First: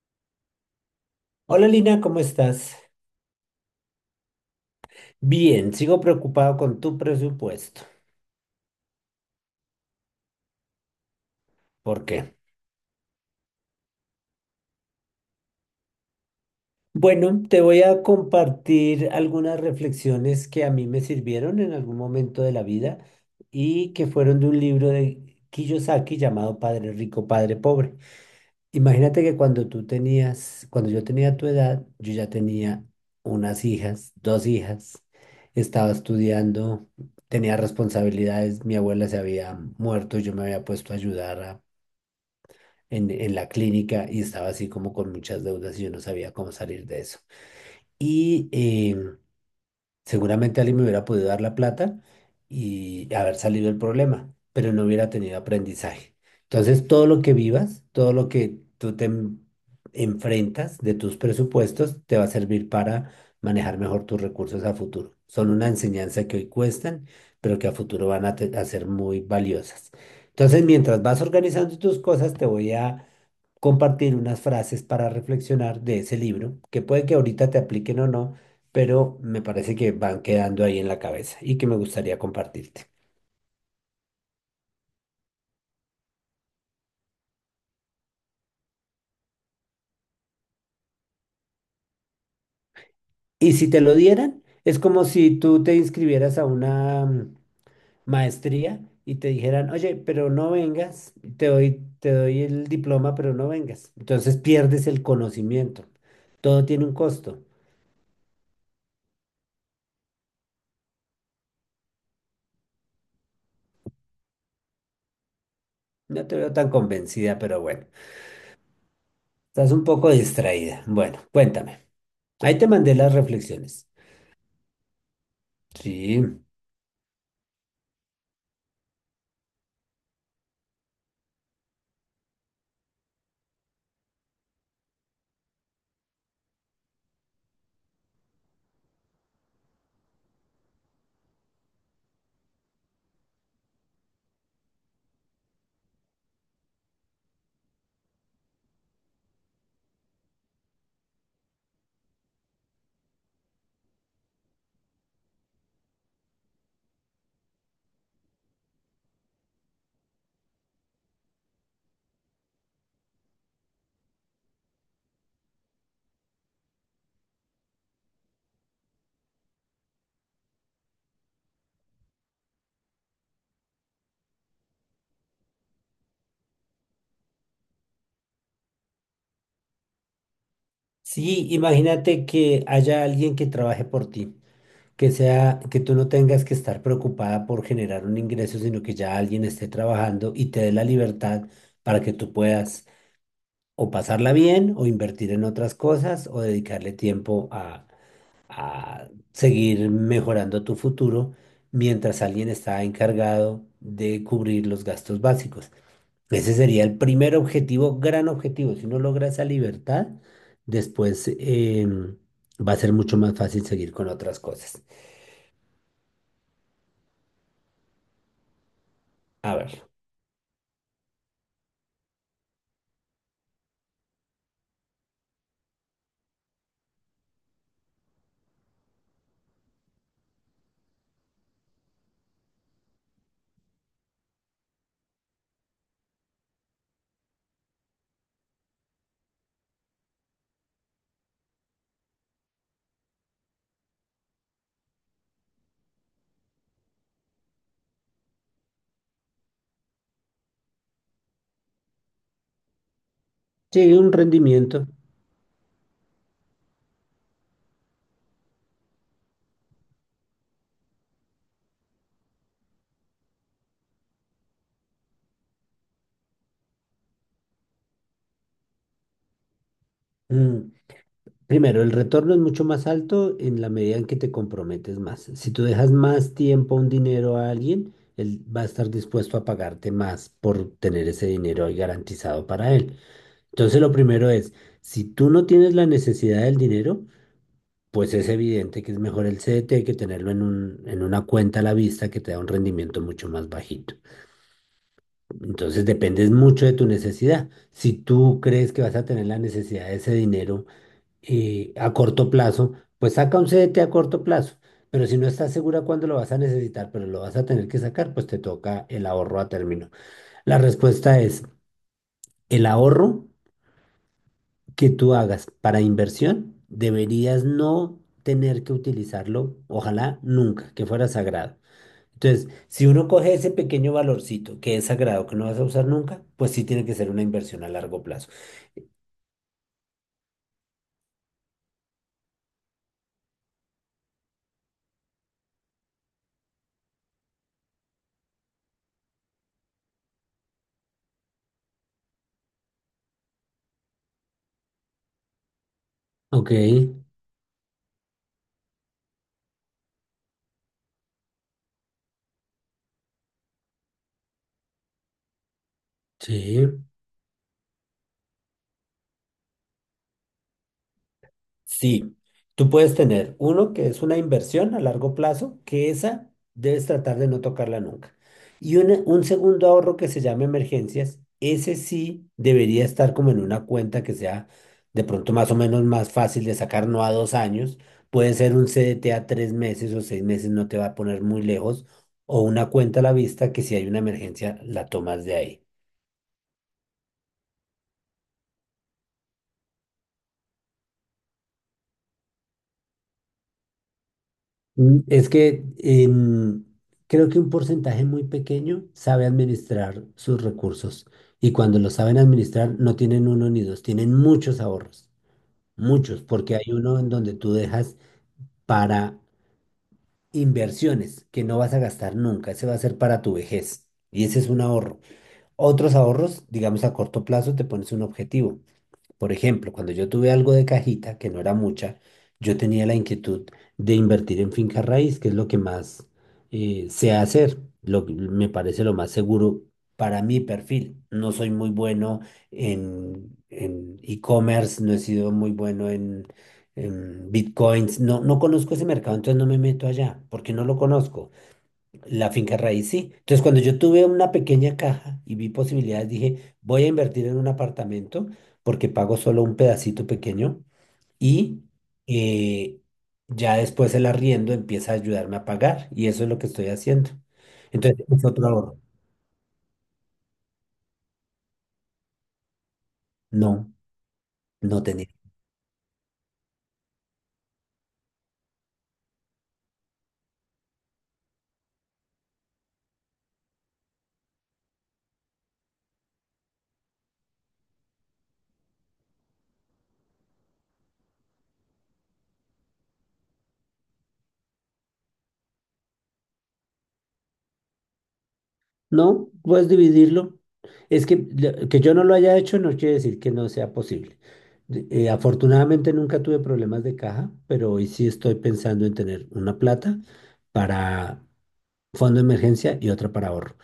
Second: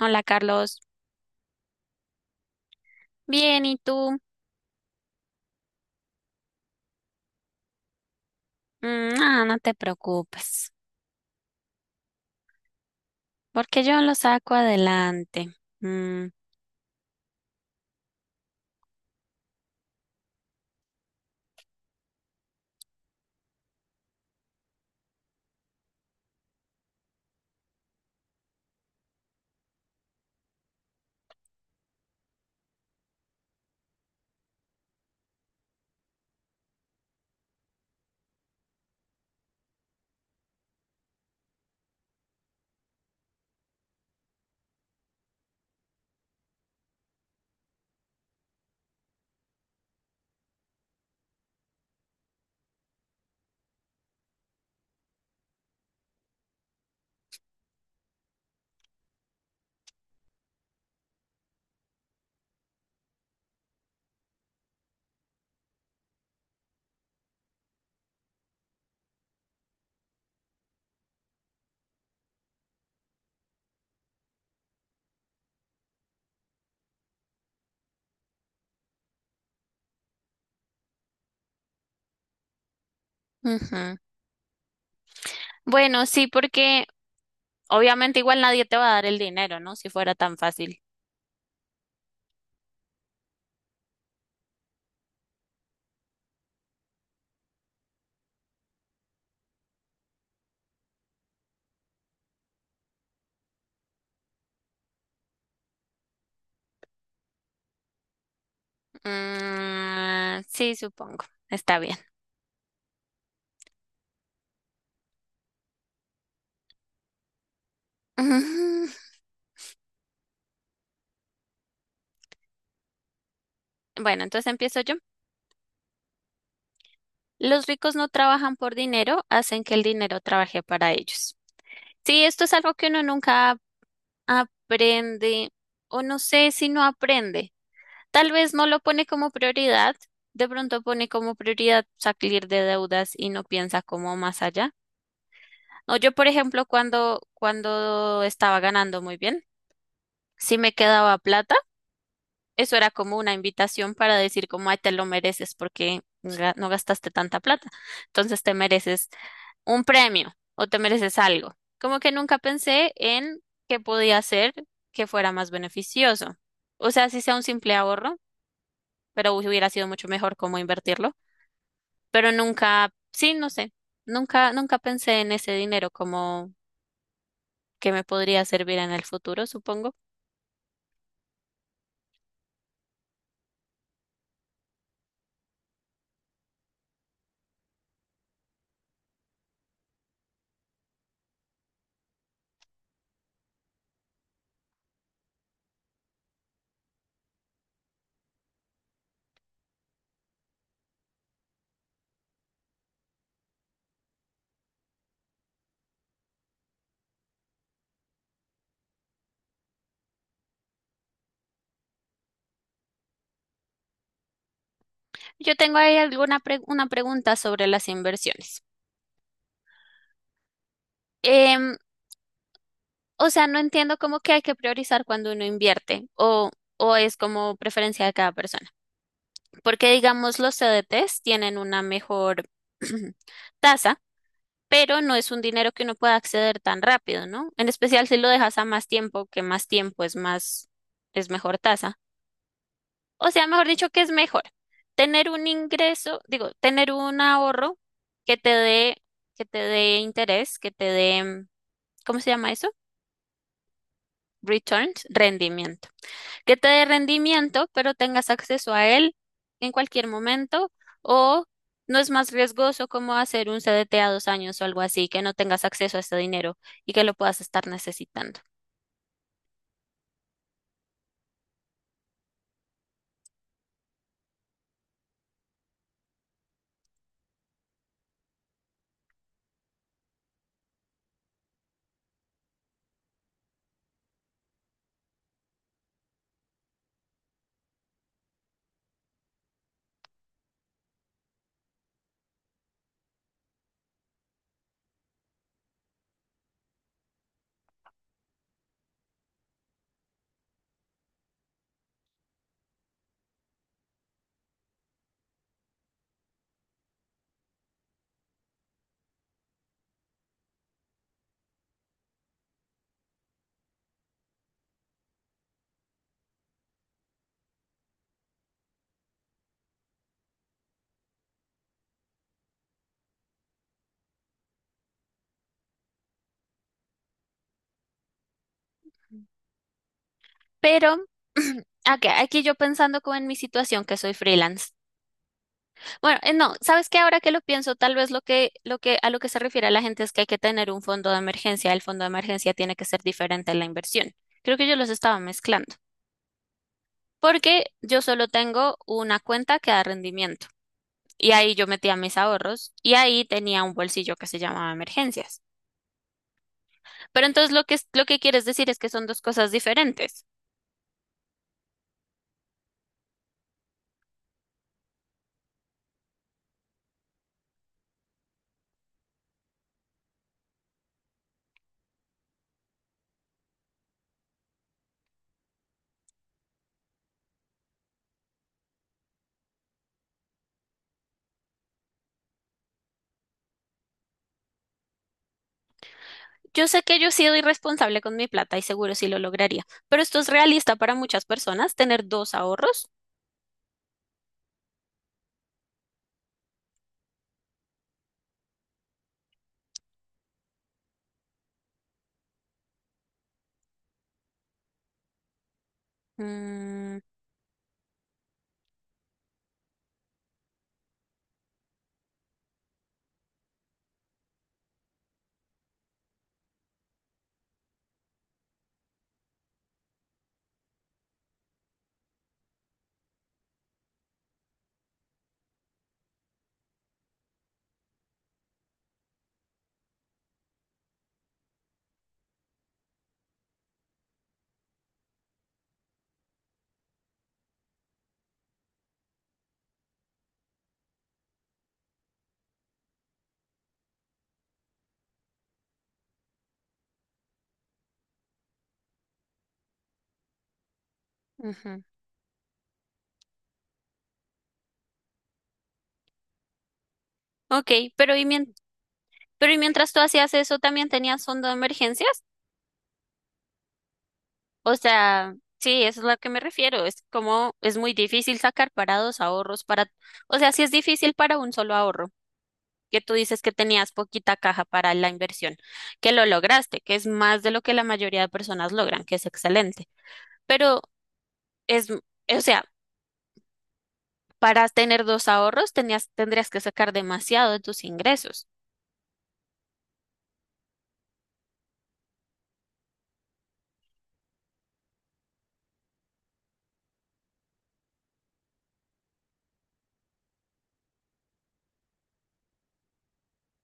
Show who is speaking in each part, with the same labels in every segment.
Speaker 1: Hola Carlos,
Speaker 2: Hola Lina, ¿cómo estás?
Speaker 1: bien, ¿y tú?
Speaker 2: Bien, sigo preocupado con tu presupuesto.
Speaker 1: Mm, no te preocupes,
Speaker 2: ¿Por qué?
Speaker 1: porque yo lo saco adelante. Mm,
Speaker 2: Bueno, te voy a compartir algunas reflexiones que a mí me sirvieron en algún momento de la vida y que fueron de un libro de Kiyosaki llamado Padre Rico, Padre Pobre. Imagínate que cuando tú tenías, cuando yo tenía tu edad, yo ya tenía unas hijas, dos hijas, estaba estudiando, tenía responsabilidades, mi abuela se había muerto, yo me había puesto a ayudar en la clínica y estaba así como con muchas deudas y yo no sabía cómo salir de eso. Y seguramente alguien me hubiera podido dar la plata y haber salido del problema, pero no hubiera tenido aprendizaje. Entonces, todo lo que vivas, todo lo que tú te enfrentas de tus presupuestos, te va a servir para manejar mejor tus recursos a futuro. Son una enseñanza que hoy cuestan, pero que a futuro van a ser muy valiosas. Entonces, mientras vas organizando tus cosas, te voy a compartir unas frases para reflexionar de ese libro, que puede que ahorita te apliquen o no, pero me parece que van quedando ahí en la cabeza y que me gustaría compartirte.
Speaker 1: ujú. Bueno, sí, porque obviamente igual nadie te va a dar el dinero, ¿no? Si fuera tan fácil.
Speaker 2: Y si te lo dieran, es como si tú te inscribieras a una maestría y te dijeran, oye, pero no vengas, te doy el diploma, pero no vengas. Entonces pierdes el conocimiento. Todo tiene un costo.
Speaker 1: Mm, sí, supongo, está bien.
Speaker 2: No te veo tan convencida, pero bueno,
Speaker 1: Ujú.
Speaker 2: estás un poco distraída. Bueno, cuéntame. Ahí te mandé las reflexiones.
Speaker 1: Bueno, entonces empiezo yo.
Speaker 2: Sí.
Speaker 1: Los ricos no trabajan por dinero, hacen que el dinero trabaje para ellos. Sí, esto es algo que uno nunca aprende, o no sé si no aprende. Tal vez no lo pone como prioridad, de pronto pone como prioridad salir de deudas y no piensa como más allá. No, yo, por ejemplo, cuando estaba ganando muy bien, si me quedaba plata, eso era como una invitación para decir como, ay, te lo mereces porque no gastaste tanta plata. Entonces te mereces un premio o te mereces algo. Como que nunca pensé en qué podía hacer que fuera más beneficioso. O sea, si sea un simple ahorro, pero hubiera sido mucho mejor cómo invertirlo. Pero nunca, sí, no sé, nunca pensé en ese dinero como que me podría servir en el futuro, supongo.
Speaker 2: Sí, imagínate que haya alguien que trabaje por ti, que sea, que tú no tengas que estar preocupada por generar un ingreso, sino que ya alguien esté trabajando y te dé la libertad para que tú puedas o pasarla bien, o invertir en otras cosas, o dedicarle tiempo a seguir mejorando tu futuro mientras alguien está encargado de cubrir los gastos básicos. Ese sería el primer objetivo, gran objetivo. Si uno logra esa libertad, después va a ser mucho más fácil seguir con otras cosas.
Speaker 1: Yo tengo ahí alguna una pregunta sobre las inversiones.
Speaker 2: A ver,
Speaker 1: Em, o sea, no entiendo cómo que hay que priorizar cuando uno invierte, o es como preferencia de cada persona. Porque digamos, los CDTs tienen una mejor tasa, pero no es un dinero que uno pueda acceder tan rápido, ¿no? En especial si lo dejas a más tiempo, que más tiempo es más, es mejor tasa. O sea, mejor dicho, que es mejor tener un ingreso, digo, tener un ahorro que te dé, que te dé interés, que te dé, ¿cómo se llama eso?
Speaker 2: sí, un rendimiento.
Speaker 1: Returns, rendimiento. Que te dé rendimiento, pero tengas acceso a él en cualquier momento, o no es más riesgoso como hacer un CDT a dos años o algo así, que no tengas acceso a ese dinero y que lo puedas estar necesitando.
Speaker 2: Mm, Primero, el retorno es mucho más alto en la medida en que te comprometes más. Si tú dejas más tiempo, un dinero a alguien, él va a estar dispuesto a pagarte más por tener ese dinero ahí garantizado para él. Entonces, lo primero es, si tú no tienes la necesidad del dinero, pues es evidente que es mejor el CDT que tenerlo en un, en una cuenta a la vista que te da un rendimiento mucho más bajito. Entonces dependes mucho de tu necesidad. Si tú crees que vas a tener la necesidad de ese dinero a corto plazo, pues saca un CDT a corto plazo. Pero si no estás segura cuándo lo vas a necesitar, pero lo vas a tener que sacar, pues te toca el ahorro a término. La respuesta es el ahorro que tú hagas para inversión, deberías no tener que utilizarlo, ojalá nunca, que fuera sagrado. Entonces, si uno coge ese pequeño valorcito que es sagrado, que no vas a usar nunca, pues sí tiene que ser una inversión a largo plazo.
Speaker 1: Pero, aquí yo pensando como en mi situación, que soy freelance. Bueno, no, ¿sabes qué? Ahora que lo pienso, tal vez a lo que se refiere la gente es que hay que tener un fondo de emergencia. El fondo de emergencia tiene que ser diferente a la inversión. Creo que yo los estaba mezclando,
Speaker 2: Ok,
Speaker 1: porque yo solo tengo una cuenta que da rendimiento. Y ahí yo metía mis ahorros y ahí tenía un bolsillo que se llamaba emergencias.
Speaker 2: sí.
Speaker 1: Pero entonces lo que quieres decir es que son dos cosas diferentes.
Speaker 2: Sí, tú puedes tener uno que es una inversión a largo plazo, que esa debes tratar de no tocarla nunca. Y un segundo ahorro que se llama emergencias, ese sí debería estar como en una cuenta que sea de pronto más o menos más fácil de sacar, no a dos años. Puede ser un CDT a tres meses o seis meses, no te va a poner muy lejos. O una cuenta a la vista que si hay una emergencia la tomas de ahí.
Speaker 1: Yo sé que yo he sido irresponsable con mi plata y seguro sí lo lograría, pero esto es realista para muchas personas, tener dos ahorros.
Speaker 2: Es que creo que un porcentaje muy pequeño sabe administrar sus recursos y cuando los saben administrar no tienen uno ni dos, tienen muchos ahorros, muchos, porque hay
Speaker 1: Mm,
Speaker 2: uno en donde tú dejas para inversiones que no vas a gastar nunca, ese va a ser para tu vejez y ese es un ahorro. Otros ahorros, digamos a corto plazo, te pones un objetivo. Por ejemplo, cuando yo tuve algo de cajita, que no era mucha, yo tenía la inquietud de invertir en finca raíz, que es lo que más sé hacer, lo que me parece lo más seguro para mi perfil. No soy muy bueno en e-commerce, no he sido muy bueno en bitcoins, no, no conozco ese mercado, entonces no me meto allá, porque no lo conozco. La finca raíz, sí. Entonces, cuando yo tuve una pequeña caja y vi posibilidades, dije, voy a invertir en un apartamento porque pago solo un pedacito pequeño y
Speaker 1: ujú.
Speaker 2: eh, ya después el arriendo empieza a ayudarme a pagar y eso es lo que estoy haciendo.
Speaker 1: Ok,
Speaker 2: Entonces,
Speaker 1: pero
Speaker 2: es otro ahorro.
Speaker 1: pero y mientras tú hacías eso, ¿también tenías fondo de emergencias?
Speaker 2: No,
Speaker 1: O
Speaker 2: no tenía.
Speaker 1: sea, sí, eso es a lo que me refiero. Es como es muy difícil sacar para dos ahorros, para, o sea, sí es difícil para un solo ahorro, que tú dices que tenías poquita caja para la inversión, que lo lograste, que es más de lo que la mayoría de personas logran, que es excelente. Pero es, o sea, para tener dos ahorros tenías, tendrías que sacar demasiado de tus ingresos.
Speaker 2: No, puedes dividirlo. Es que yo no lo haya hecho no quiere decir que no sea posible. Afortunadamente nunca tuve problemas de caja, pero hoy sí estoy pensando en tener una plata para fondo de emergencia y otra para ahorro.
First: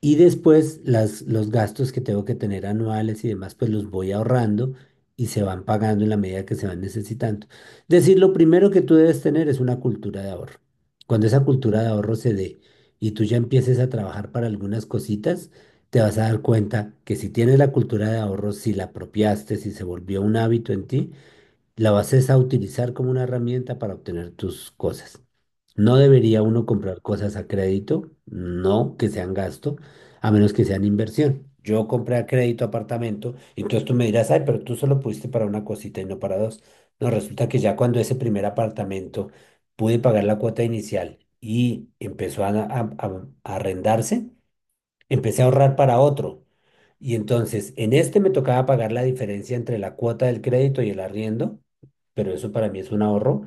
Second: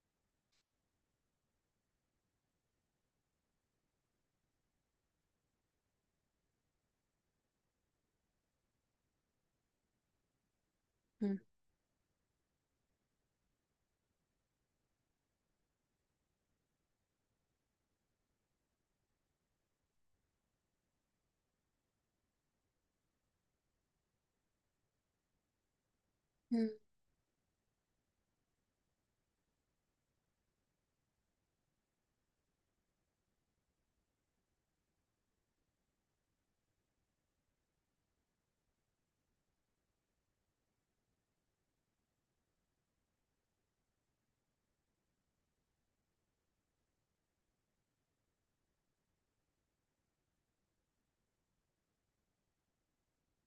Speaker 2: Y después las, los gastos que tengo que tener anuales y demás, pues los voy ahorrando y se van pagando en la medida que se van necesitando. Es decir, lo primero que tú debes tener es una cultura de ahorro. Cuando
Speaker 1: Mm.
Speaker 2: esa cultura de ahorro se dé y tú ya empieces a trabajar para algunas cositas, te vas a dar cuenta que si tienes la cultura de ahorro, si la apropiaste, si se volvió un hábito en ti, la vas es a utilizar como una herramienta para obtener tus cosas. No debería uno comprar cosas a crédito, no que sean gasto, a menos que sean inversión. Yo compré a crédito apartamento, entonces tú me dirás, ay, pero tú solo pudiste para una cosita y no para dos. No, resulta que ya cuando ese primer apartamento pude pagar la cuota inicial y empezó a arrendarse, empecé a ahorrar para otro. Y entonces, en este me tocaba pagar la diferencia entre la cuota del crédito y el arriendo, pero eso para mí es un ahorro.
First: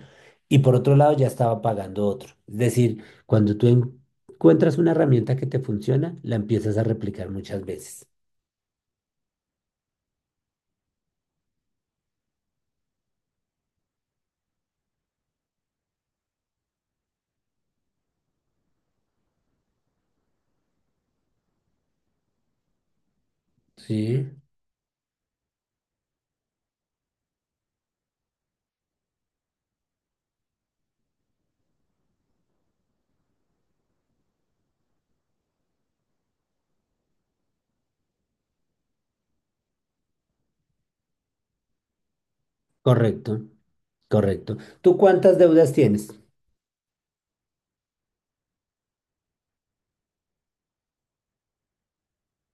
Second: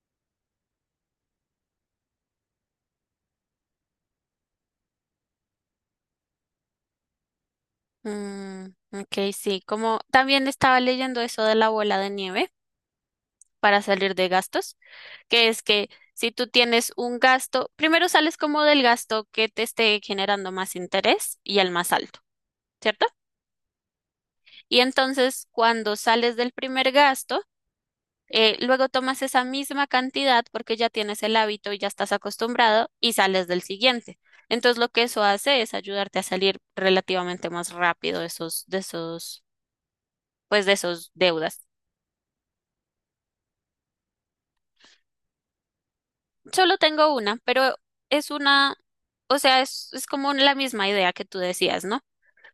Speaker 2: Y por otro lado, ya estaba pagando otro. Es decir, cuando tú encuentras una herramienta que te funciona, la empiezas a replicar muchas veces.
Speaker 1: Mm, ok, sí, como también estaba leyendo eso de la bola de nieve para salir de gastos, que es que si tú tienes un gasto, primero sales como del gasto que te esté generando más interés y el más alto, ¿cierto?
Speaker 2: Sí,
Speaker 1: Y entonces cuando sales del primer gasto, luego tomas esa misma cantidad porque ya tienes el hábito y ya estás acostumbrado y sales del siguiente. Entonces lo que eso hace es ayudarte a salir relativamente más rápido de pues de esos deudas.
Speaker 2: correcto, correcto. ¿Tú cuántas deudas tienes?
Speaker 1: Solo tengo una, pero es una, o sea, es como la misma idea que tú decías, ¿no?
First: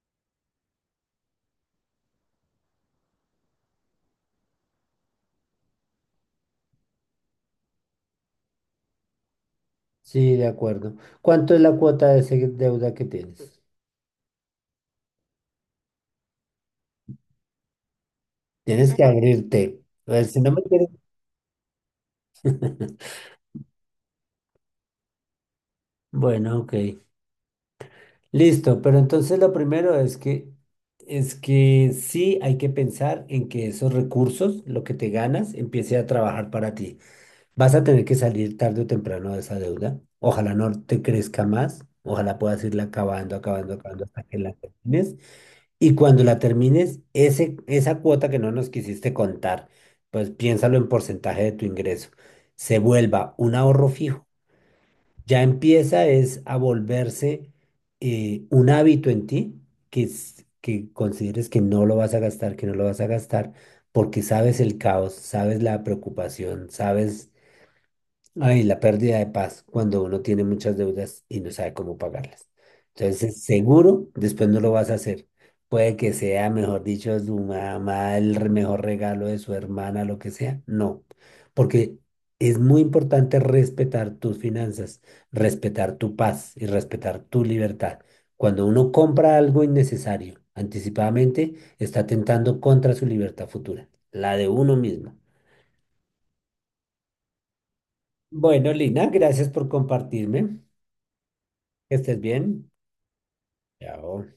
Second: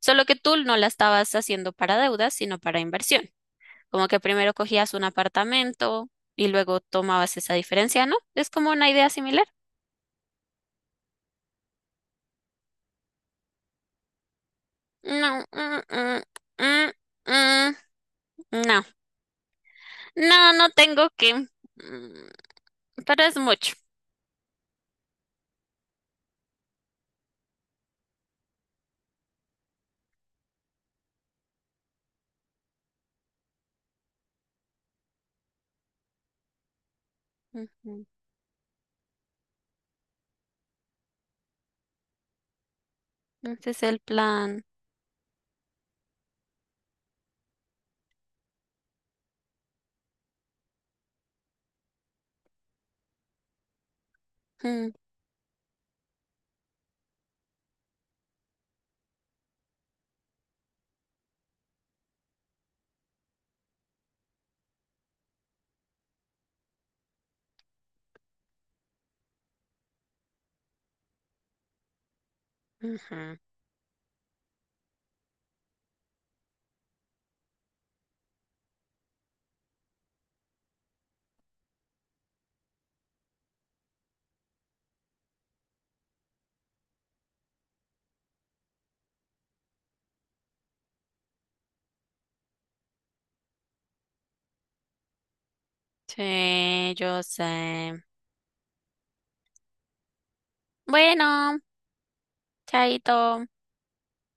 Speaker 1: Solo que tú no la estabas haciendo para deudas, sino para inversión. Como que primero cogías un apartamento y luego tomabas esa diferencia, ¿no? Es como una idea similar.
Speaker 2: Sí, de acuerdo. ¿Cuánto es la cuota de esa deuda que tienes?
Speaker 1: No, mm, mm, no,
Speaker 2: Tienes que abrirte. A ver, si no
Speaker 1: no
Speaker 2: me
Speaker 1: no
Speaker 2: quieres-
Speaker 1: tengo que, mm, pero es mucho.
Speaker 2: Bueno, ok. Listo, pero entonces lo primero es que sí hay que pensar en que esos recursos, lo que te ganas, empiece a trabajar para ti. Vas a tener
Speaker 1: Ujú.
Speaker 2: que salir tarde o temprano de esa deuda. Ojalá no te crezca más. Ojalá puedas irla acabando,
Speaker 1: Ese
Speaker 2: acabando,
Speaker 1: es el
Speaker 2: acabando hasta que la
Speaker 1: plan.
Speaker 2: termines. Y cuando la termines, ese, esa cuota que no nos quisiste contar, pues piénsalo en porcentaje de tu ingreso. Se vuelva un ahorro fijo.
Speaker 1: Mm,
Speaker 2: Ya empieza es a volverse un hábito en ti que consideres que no lo vas a gastar, que no lo vas a gastar, porque sabes el caos, sabes la preocupación, sabes ay, la pérdida de paz cuando uno tiene muchas deudas y no sabe cómo pagarlas.
Speaker 1: ujú.
Speaker 2: Entonces, seguro, después no lo vas a hacer. Puede que sea, mejor dicho, su mamá, el mejor regalo de su hermana, lo que sea. No, porque es muy importante respetar tus finanzas, respetar tu paz y respetar tu libertad. Cuando uno compra algo innecesario anticipadamente, está atentando contra su libertad futura, la de uno mismo.
Speaker 1: Sí, yo sé.
Speaker 2: Bueno, Lina, gracias por compartirme.
Speaker 1: Bueno,
Speaker 2: Que estés bien.
Speaker 1: chaito.
Speaker 2: Chao.